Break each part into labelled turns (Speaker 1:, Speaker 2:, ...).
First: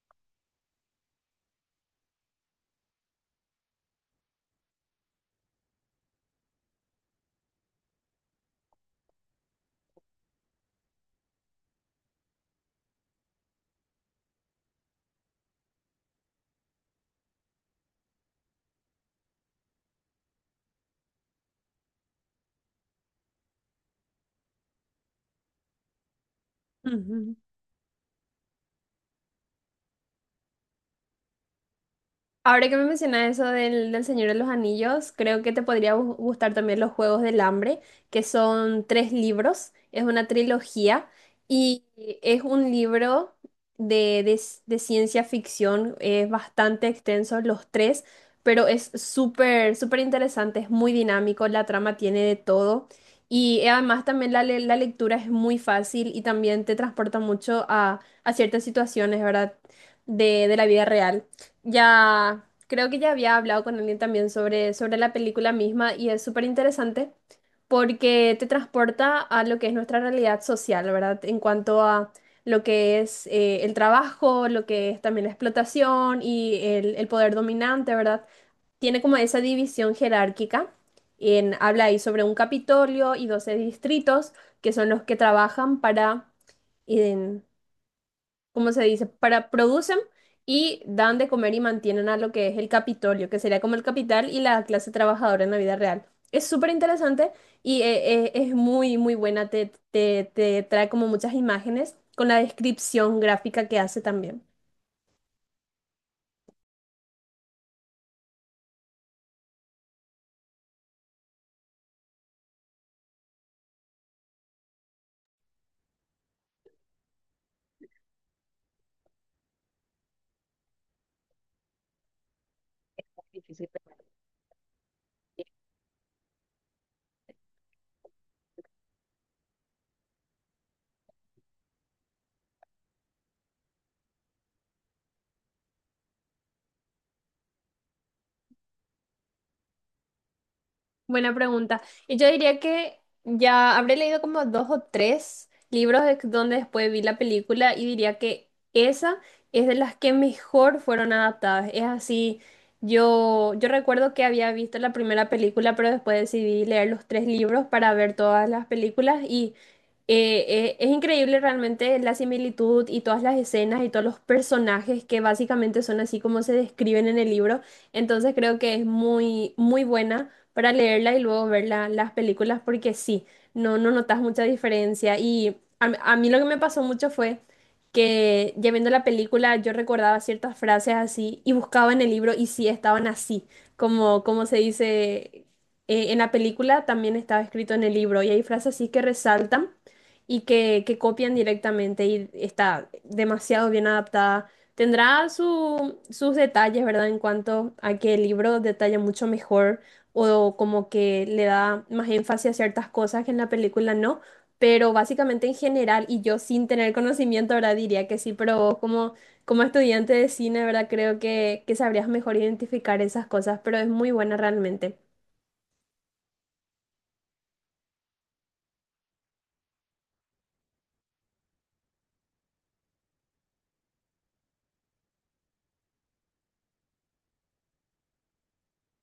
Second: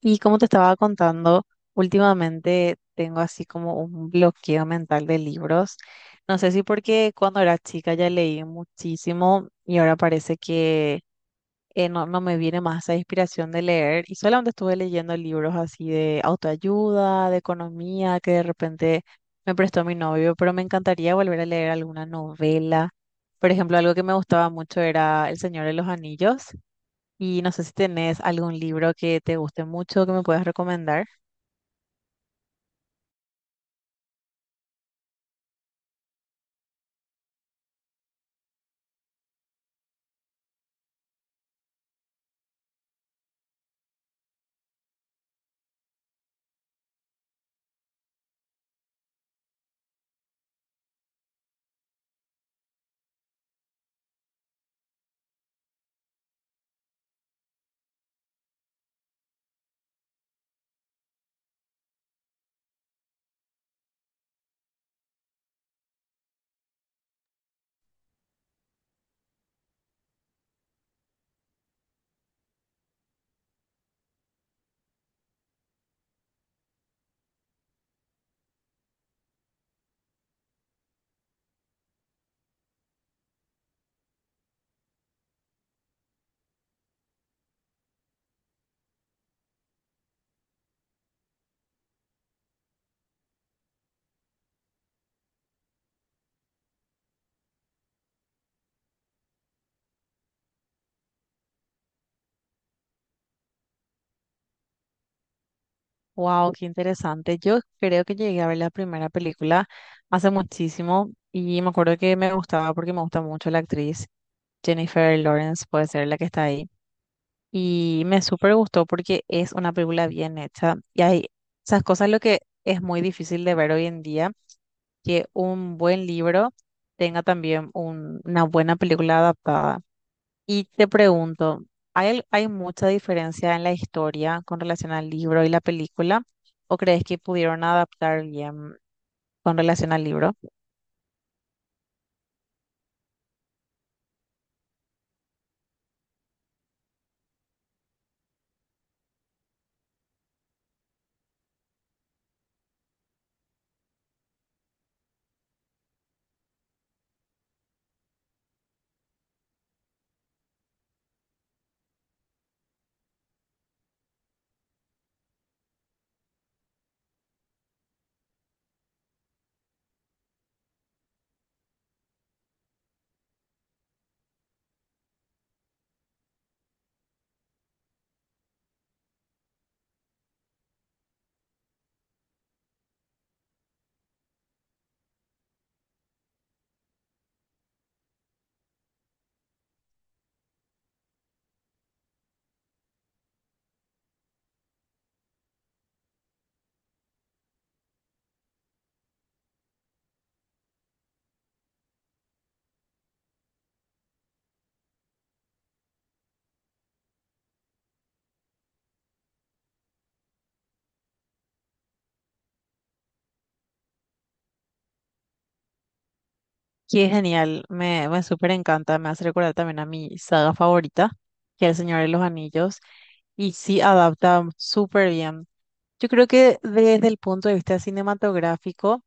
Speaker 1: Y como te estaba contando, últimamente tengo así como un bloqueo mental de libros. No sé si porque cuando era chica ya leí muchísimo y ahora parece que no me viene más esa inspiración de leer y solamente estuve leyendo libros así de autoayuda, de economía, que de repente me prestó mi novio, pero me encantaría volver a leer alguna novela. Por ejemplo, algo que me gustaba mucho era El Señor de los Anillos
Speaker 2: Ujú.
Speaker 1: y no sé si tenés algún libro que te guste mucho que me puedas recomendar.
Speaker 2: Ahora que me mencionas eso del Señor de los Anillos, creo que te podría gustar también Los Juegos del Hambre, que son tres libros, es una trilogía y es un libro de ciencia ficción, es bastante extenso los tres, pero es súper, súper interesante, es muy dinámico, la trama tiene de todo y además también la lectura es muy fácil y también te transporta mucho a ciertas situaciones, ¿verdad? De la vida real. Ya, creo que ya había hablado con alguien también sobre la película misma y es súper interesante porque te transporta a lo que es nuestra realidad social, ¿verdad? En cuanto a lo que es el trabajo, lo que es también la explotación y el poder dominante, ¿verdad? Tiene como esa división jerárquica. Habla ahí sobre un Capitolio y 12 distritos que son los que trabajan para, en- como se dice, para producen y dan de comer y mantienen a lo que es el Capitolio, que sería como el capital y la clase trabajadora en la vida real. Es súper interesante y es muy, muy buena, te trae como muchas imágenes con la descripción gráfica que hace también.
Speaker 1: Wow, qué interesante. Yo creo que llegué a ver la primera película hace muchísimo y me acuerdo que me gustaba porque me gusta mucho la actriz Jennifer Lawrence, puede ser la que está ahí. Y me súper gustó porque es una película bien hecha y hay esas cosas lo que es muy difícil de ver hoy en día, que un buen libro tenga también una buena película adaptada. Y te pregunto, ¿hay, hay mucha diferencia en la historia con relación al libro y la película? ¿O crees que pudieron adaptar bien con relación al libro?
Speaker 2: Buena pregunta. Y yo diría que ya habré leído como dos o tres libros donde después vi la película y diría que esa es de las que mejor fueron adaptadas. Es así, yo recuerdo que había visto la primera película, pero después decidí leer los tres libros para ver todas las películas y eh, es increíble realmente la similitud y todas las escenas y todos los personajes que básicamente son así como se describen en el libro. Entonces creo que es muy, muy buena para leerla y luego ver las películas porque sí, no, no notas mucha diferencia. Y a mí lo que me pasó mucho fue que ya viendo la película yo recordaba ciertas frases así y buscaba en el libro y sí estaban así, como se dice en la película, también estaba escrito en el libro y hay frases así que resaltan y que copian directamente y está demasiado bien adaptada. Tendrá sus detalles, ¿verdad? En cuanto a que el libro detalla mucho mejor o como que le da más énfasis a ciertas cosas que en la película no, pero básicamente en general, y yo sin tener conocimiento ahora diría que sí, pero vos como, como estudiante de cine, ¿verdad? Creo que sabrías mejor identificar esas cosas, pero es muy buena realmente.
Speaker 1: Qué genial, me súper encanta, me hace recordar también a mi saga favorita, que es El Señor de los Anillos, y sí adapta súper bien. Yo creo que desde el punto de vista cinematográfico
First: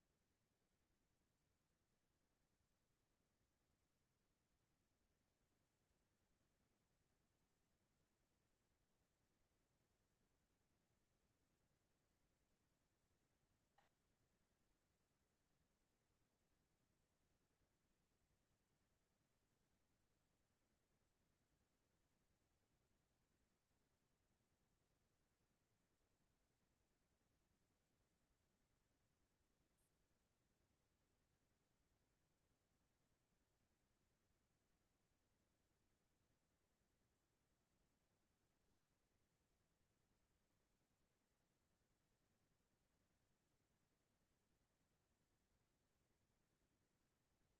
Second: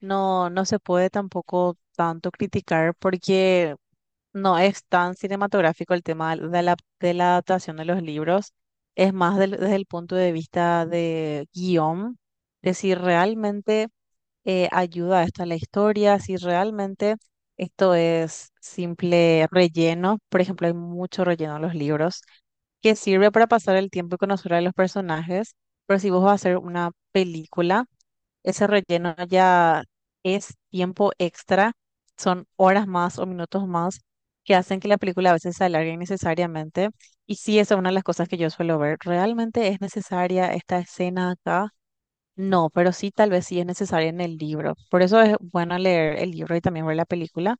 Speaker 1: no se puede tampoco tanto criticar porque no es tan cinematográfico el tema de de la adaptación de los libros, es más desde el punto de vista de guión, de si realmente ayuda esto a la historia, si realmente esto es simple relleno. Por ejemplo, hay mucho relleno en los libros que sirve para pasar el tiempo y conocer a los personajes, pero si vos vas a hacer una película ese relleno ya es tiempo extra, son horas más o minutos más que hacen que la película a veces se alargue innecesariamente. Y sí, esa es una de las cosas que yo suelo ver. ¿Realmente es necesaria esta escena acá? No, pero sí, tal vez sí es necesaria en el libro. Por eso es bueno leer el libro y también ver la película,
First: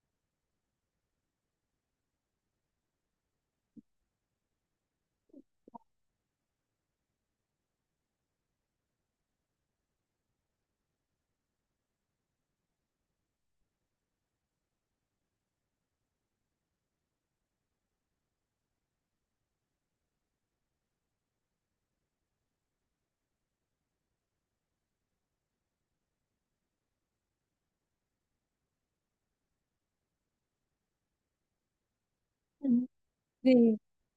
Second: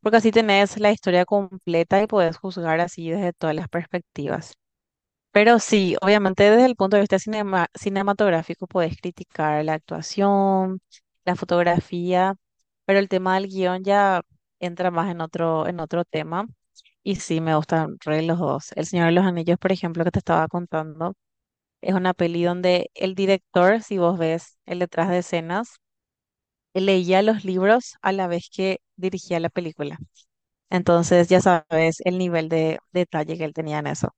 Speaker 1: porque así tenés la historia completa y podés juzgar así desde todas las perspectivas. Pero sí, obviamente desde el punto de vista cinematográfico podés criticar la actuación, la fotografía, pero el tema del guión ya entra más en en otro tema. Y sí, me gustan re los dos. El Señor de los Anillos, por ejemplo, que te estaba contando, es una peli donde el director, si vos ves el detrás de escenas, él leía los libros a la vez que dirigía la película. Entonces, ya sabes el nivel de
Speaker 2: Ujú.
Speaker 1: detalle que él tenía
Speaker 2: Sí,
Speaker 1: en eso.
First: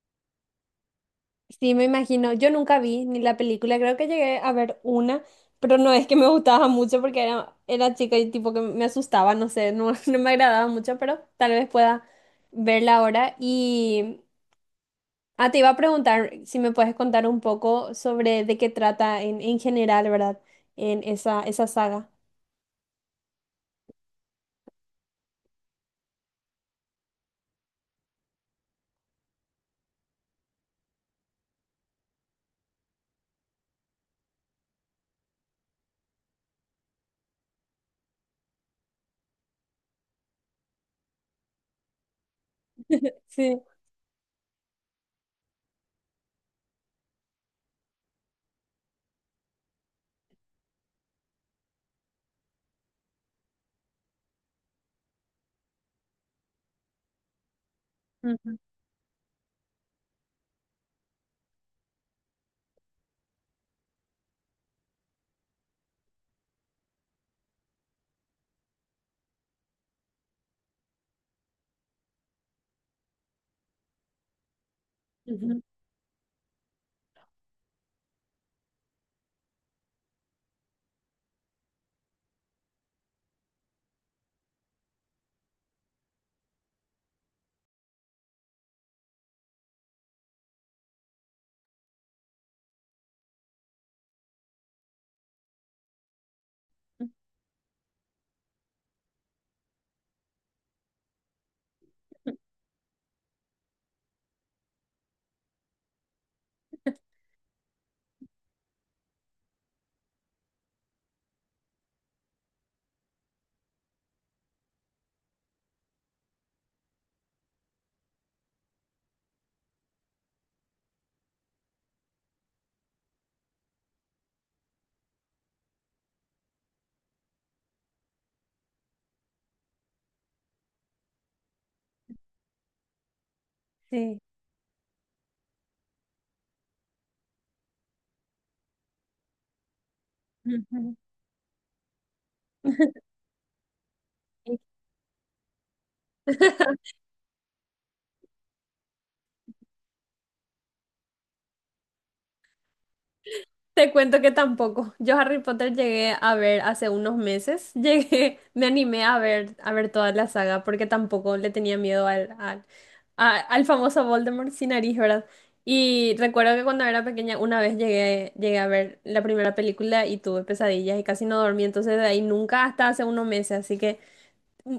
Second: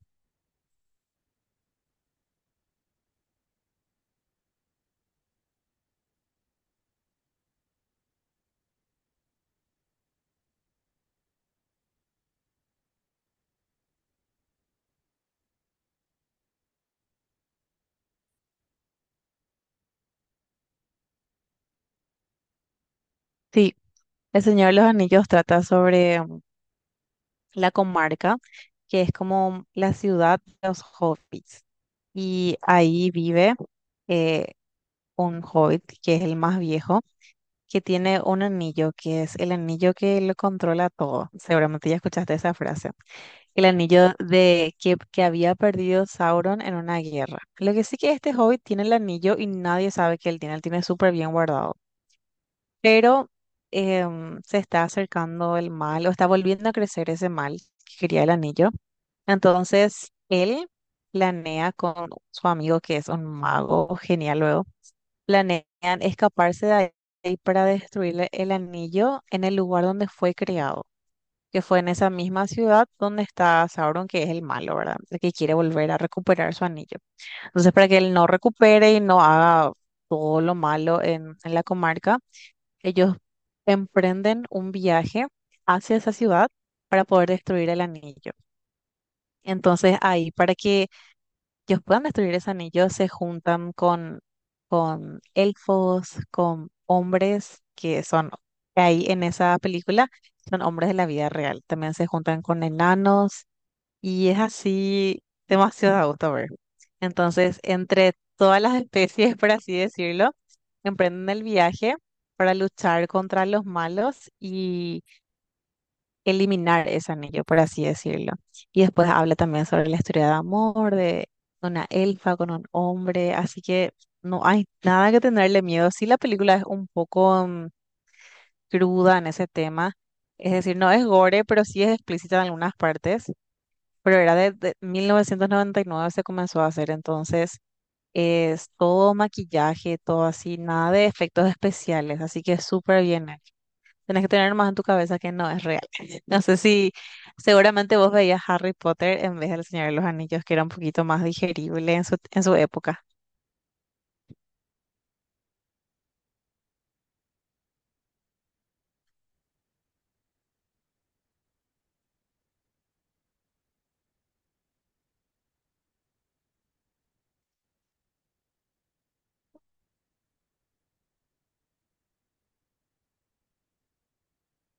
Speaker 2: sí, me imagino. Yo nunca vi ni la película, creo que llegué a ver una, pero no es que me gustaba mucho porque era, era chica y tipo que me asustaba, no sé, no, no me agradaba mucho, pero tal vez pueda verla ahora. Y ah, te iba a preguntar si me puedes contar un poco sobre de qué trata en general, ¿verdad? En esa, esa saga.
Speaker 1: Sí, El Señor de los Anillos trata sobre la comarca, que es como la ciudad de los hobbits. Y ahí vive eh, un hobbit, que es el más viejo, que tiene un anillo, que es el anillo que lo controla todo. Seguramente ya escuchaste esa frase.
Speaker 2: Sí.
Speaker 1: El anillo que había perdido Sauron en una guerra. Lo que sí que este hobbit tiene el anillo y nadie sabe que él tiene. Él tiene súper bien guardado, pero se está acercando el mal o está volviendo a crecer ese mal que quería el
Speaker 2: Ujú,
Speaker 1: anillo. Entonces, él planea con su amigo, que es un mago genial luego, planean escaparse de ahí para destruirle el anillo en el lugar donde fue creado, que fue en esa misma ciudad donde está Sauron, que es el malo, ¿verdad? El que quiere
Speaker 2: ujú,
Speaker 1: volver a recuperar su anillo. Entonces, para que él no recupere y no haga todo lo malo en la comarca, ellos emprenden un viaje hacia esa ciudad para poder destruir el anillo. Entonces ahí, para que ellos puedan destruir ese anillo, se juntan con elfos, con hombres que son, que ahí en esa película, son hombres de la vida real. También se
Speaker 2: ujú.
Speaker 1: juntan con enanos y es así demasiado a gusto ver. Entonces, entre todas las especies, por así decirlo, emprenden el viaje para luchar contra los malos y eliminar ese anillo, por así decirlo. Y después habla también sobre la historia de amor, de una elfa con un hombre, así que no hay nada que tenerle miedo. Sí, la película es un poco cruda en ese tema, es decir, no es gore, pero sí es explícita en algunas partes. Pero
Speaker 2: Sí.
Speaker 1: era de 1999 se comenzó a hacer, entonces es todo maquillaje, todo así, nada
Speaker 2: Ujú.
Speaker 1: de efectos especiales, así que es súper bien hecho. Tienes que tener más en tu cabeza que no es real. No sé si seguramente vos veías Harry Potter en vez del Señor de los Anillos, que era un poquito más digerible en en su época.
Speaker 2: Te cuento que tampoco. Yo Harry Potter llegué a ver hace unos meses. Llegué, me animé a ver toda la saga porque tampoco le tenía miedo al famoso Voldemort sin nariz, ¿verdad? Y recuerdo que cuando era pequeña una vez llegué a ver la primera película y tuve pesadillas y casi no dormí. Entonces de ahí nunca hasta hace unos meses. Así que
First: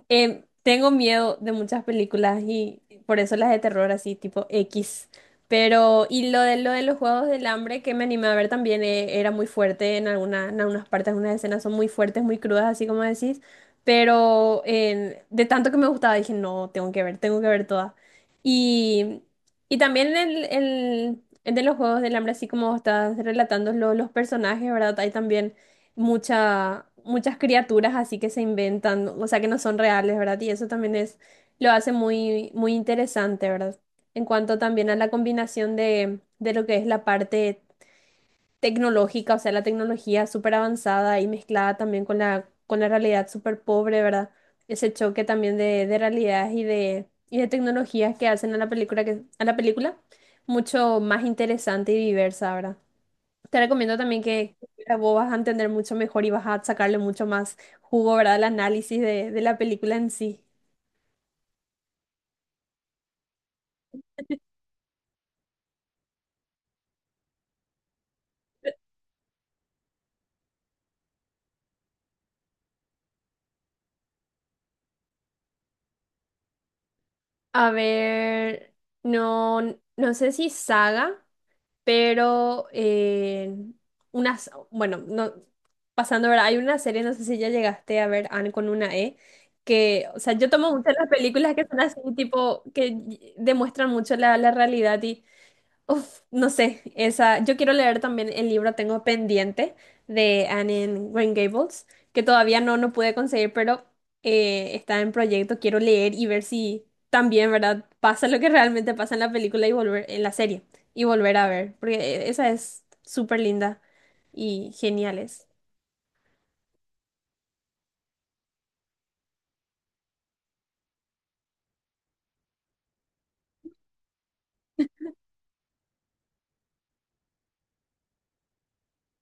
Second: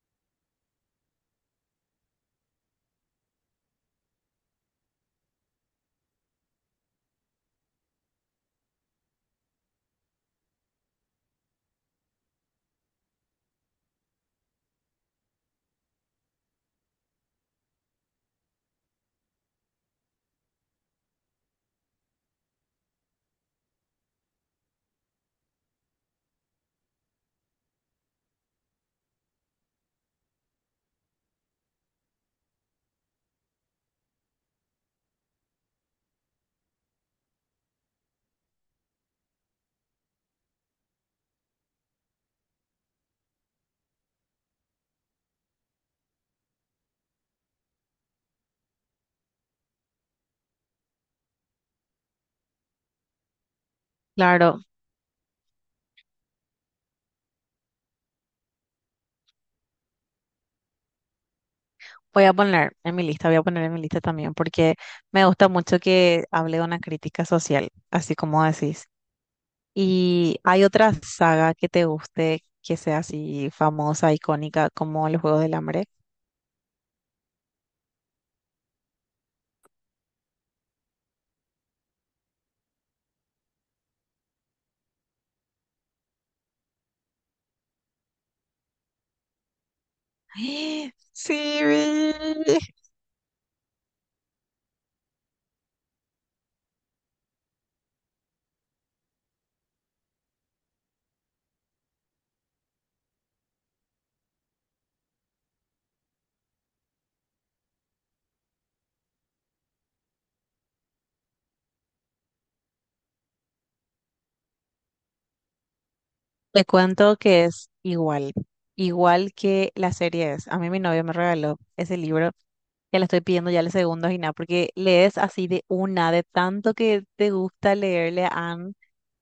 Speaker 2: tengo miedo de muchas películas y por eso las de terror así tipo X. Pero, y lo de los Juegos del Hambre que me animé a ver también era muy fuerte en alguna, en algunas partes, algunas escenas son muy fuertes, muy crudas, así como decís. Pero de tanto que me gustaba dije, no, tengo que ver todas. Y, y también el de los Juegos del Hambre, así como estás relatando los personajes, ¿verdad? Hay también muchas criaturas así que se inventan, o sea, que no son reales, ¿verdad? Y eso también es, lo hace muy, muy interesante, ¿verdad? En cuanto también a la combinación de lo que es la parte tecnológica, o sea, la tecnología súper avanzada y mezclada también con con la realidad súper pobre, ¿verdad? Ese choque también de realidades y de tecnologías que hacen a la película, que, a la película mucho más interesante y diversa, ¿verdad? Te recomiendo también que
Speaker 1: Claro,
Speaker 2: vos vas a entender mucho mejor y vas a sacarle mucho más jugo, ¿verdad? Al análisis de la película en sí.
Speaker 1: voy a poner en mi lista, voy a poner en mi lista también, porque me gusta mucho que hable de una crítica social, así como decís. ¿Y hay otra saga que te guste, que sea así famosa, icónica, como Los Juegos del Hambre?
Speaker 2: A ver, no, no sé si saga, pero unas, bueno, no, pasando, ¿verdad? Hay una serie, no sé si ya llegaste a ver, Anne con una E, que, o sea, yo tomo muchas las
Speaker 1: Sí,
Speaker 2: películas que son así,
Speaker 1: vi.
Speaker 2: tipo, que demuestran mucho la realidad y uf, no sé, esa, yo quiero leer también el libro. Tengo pendiente de Anne en Green Gables, que todavía no, no pude conseguir, pero está en proyecto, quiero leer y ver si también, ¿verdad? Pasa lo que realmente pasa en la película y volver, en la serie, y volver a ver, porque esa es súper linda y genial es.
Speaker 1: Te cuento que es igual, igual que la serie es. A mí mi novio me regaló ese libro, ya le estoy pidiendo ya el segundo y nada, porque lees así de una, de tanto que te gusta leerle a Anne.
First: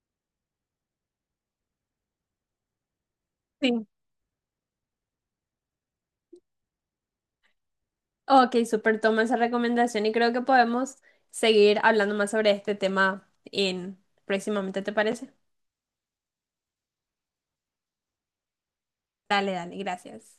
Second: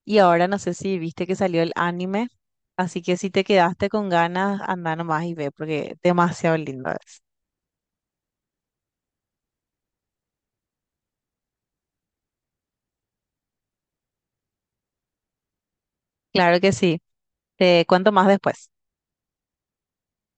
Speaker 1: Y ahora no sé si viste que salió el anime, así que si te
Speaker 2: Sí.
Speaker 1: quedaste con ganas, anda nomás y ve, porque demasiado lindo es.
Speaker 2: Ok, súper, toma esa recomendación y creo que podemos seguir hablando más sobre este tema en próximamente, ¿te parece?
Speaker 1: Claro que sí, te cuento más después.
Speaker 2: Dale, dale, gracias.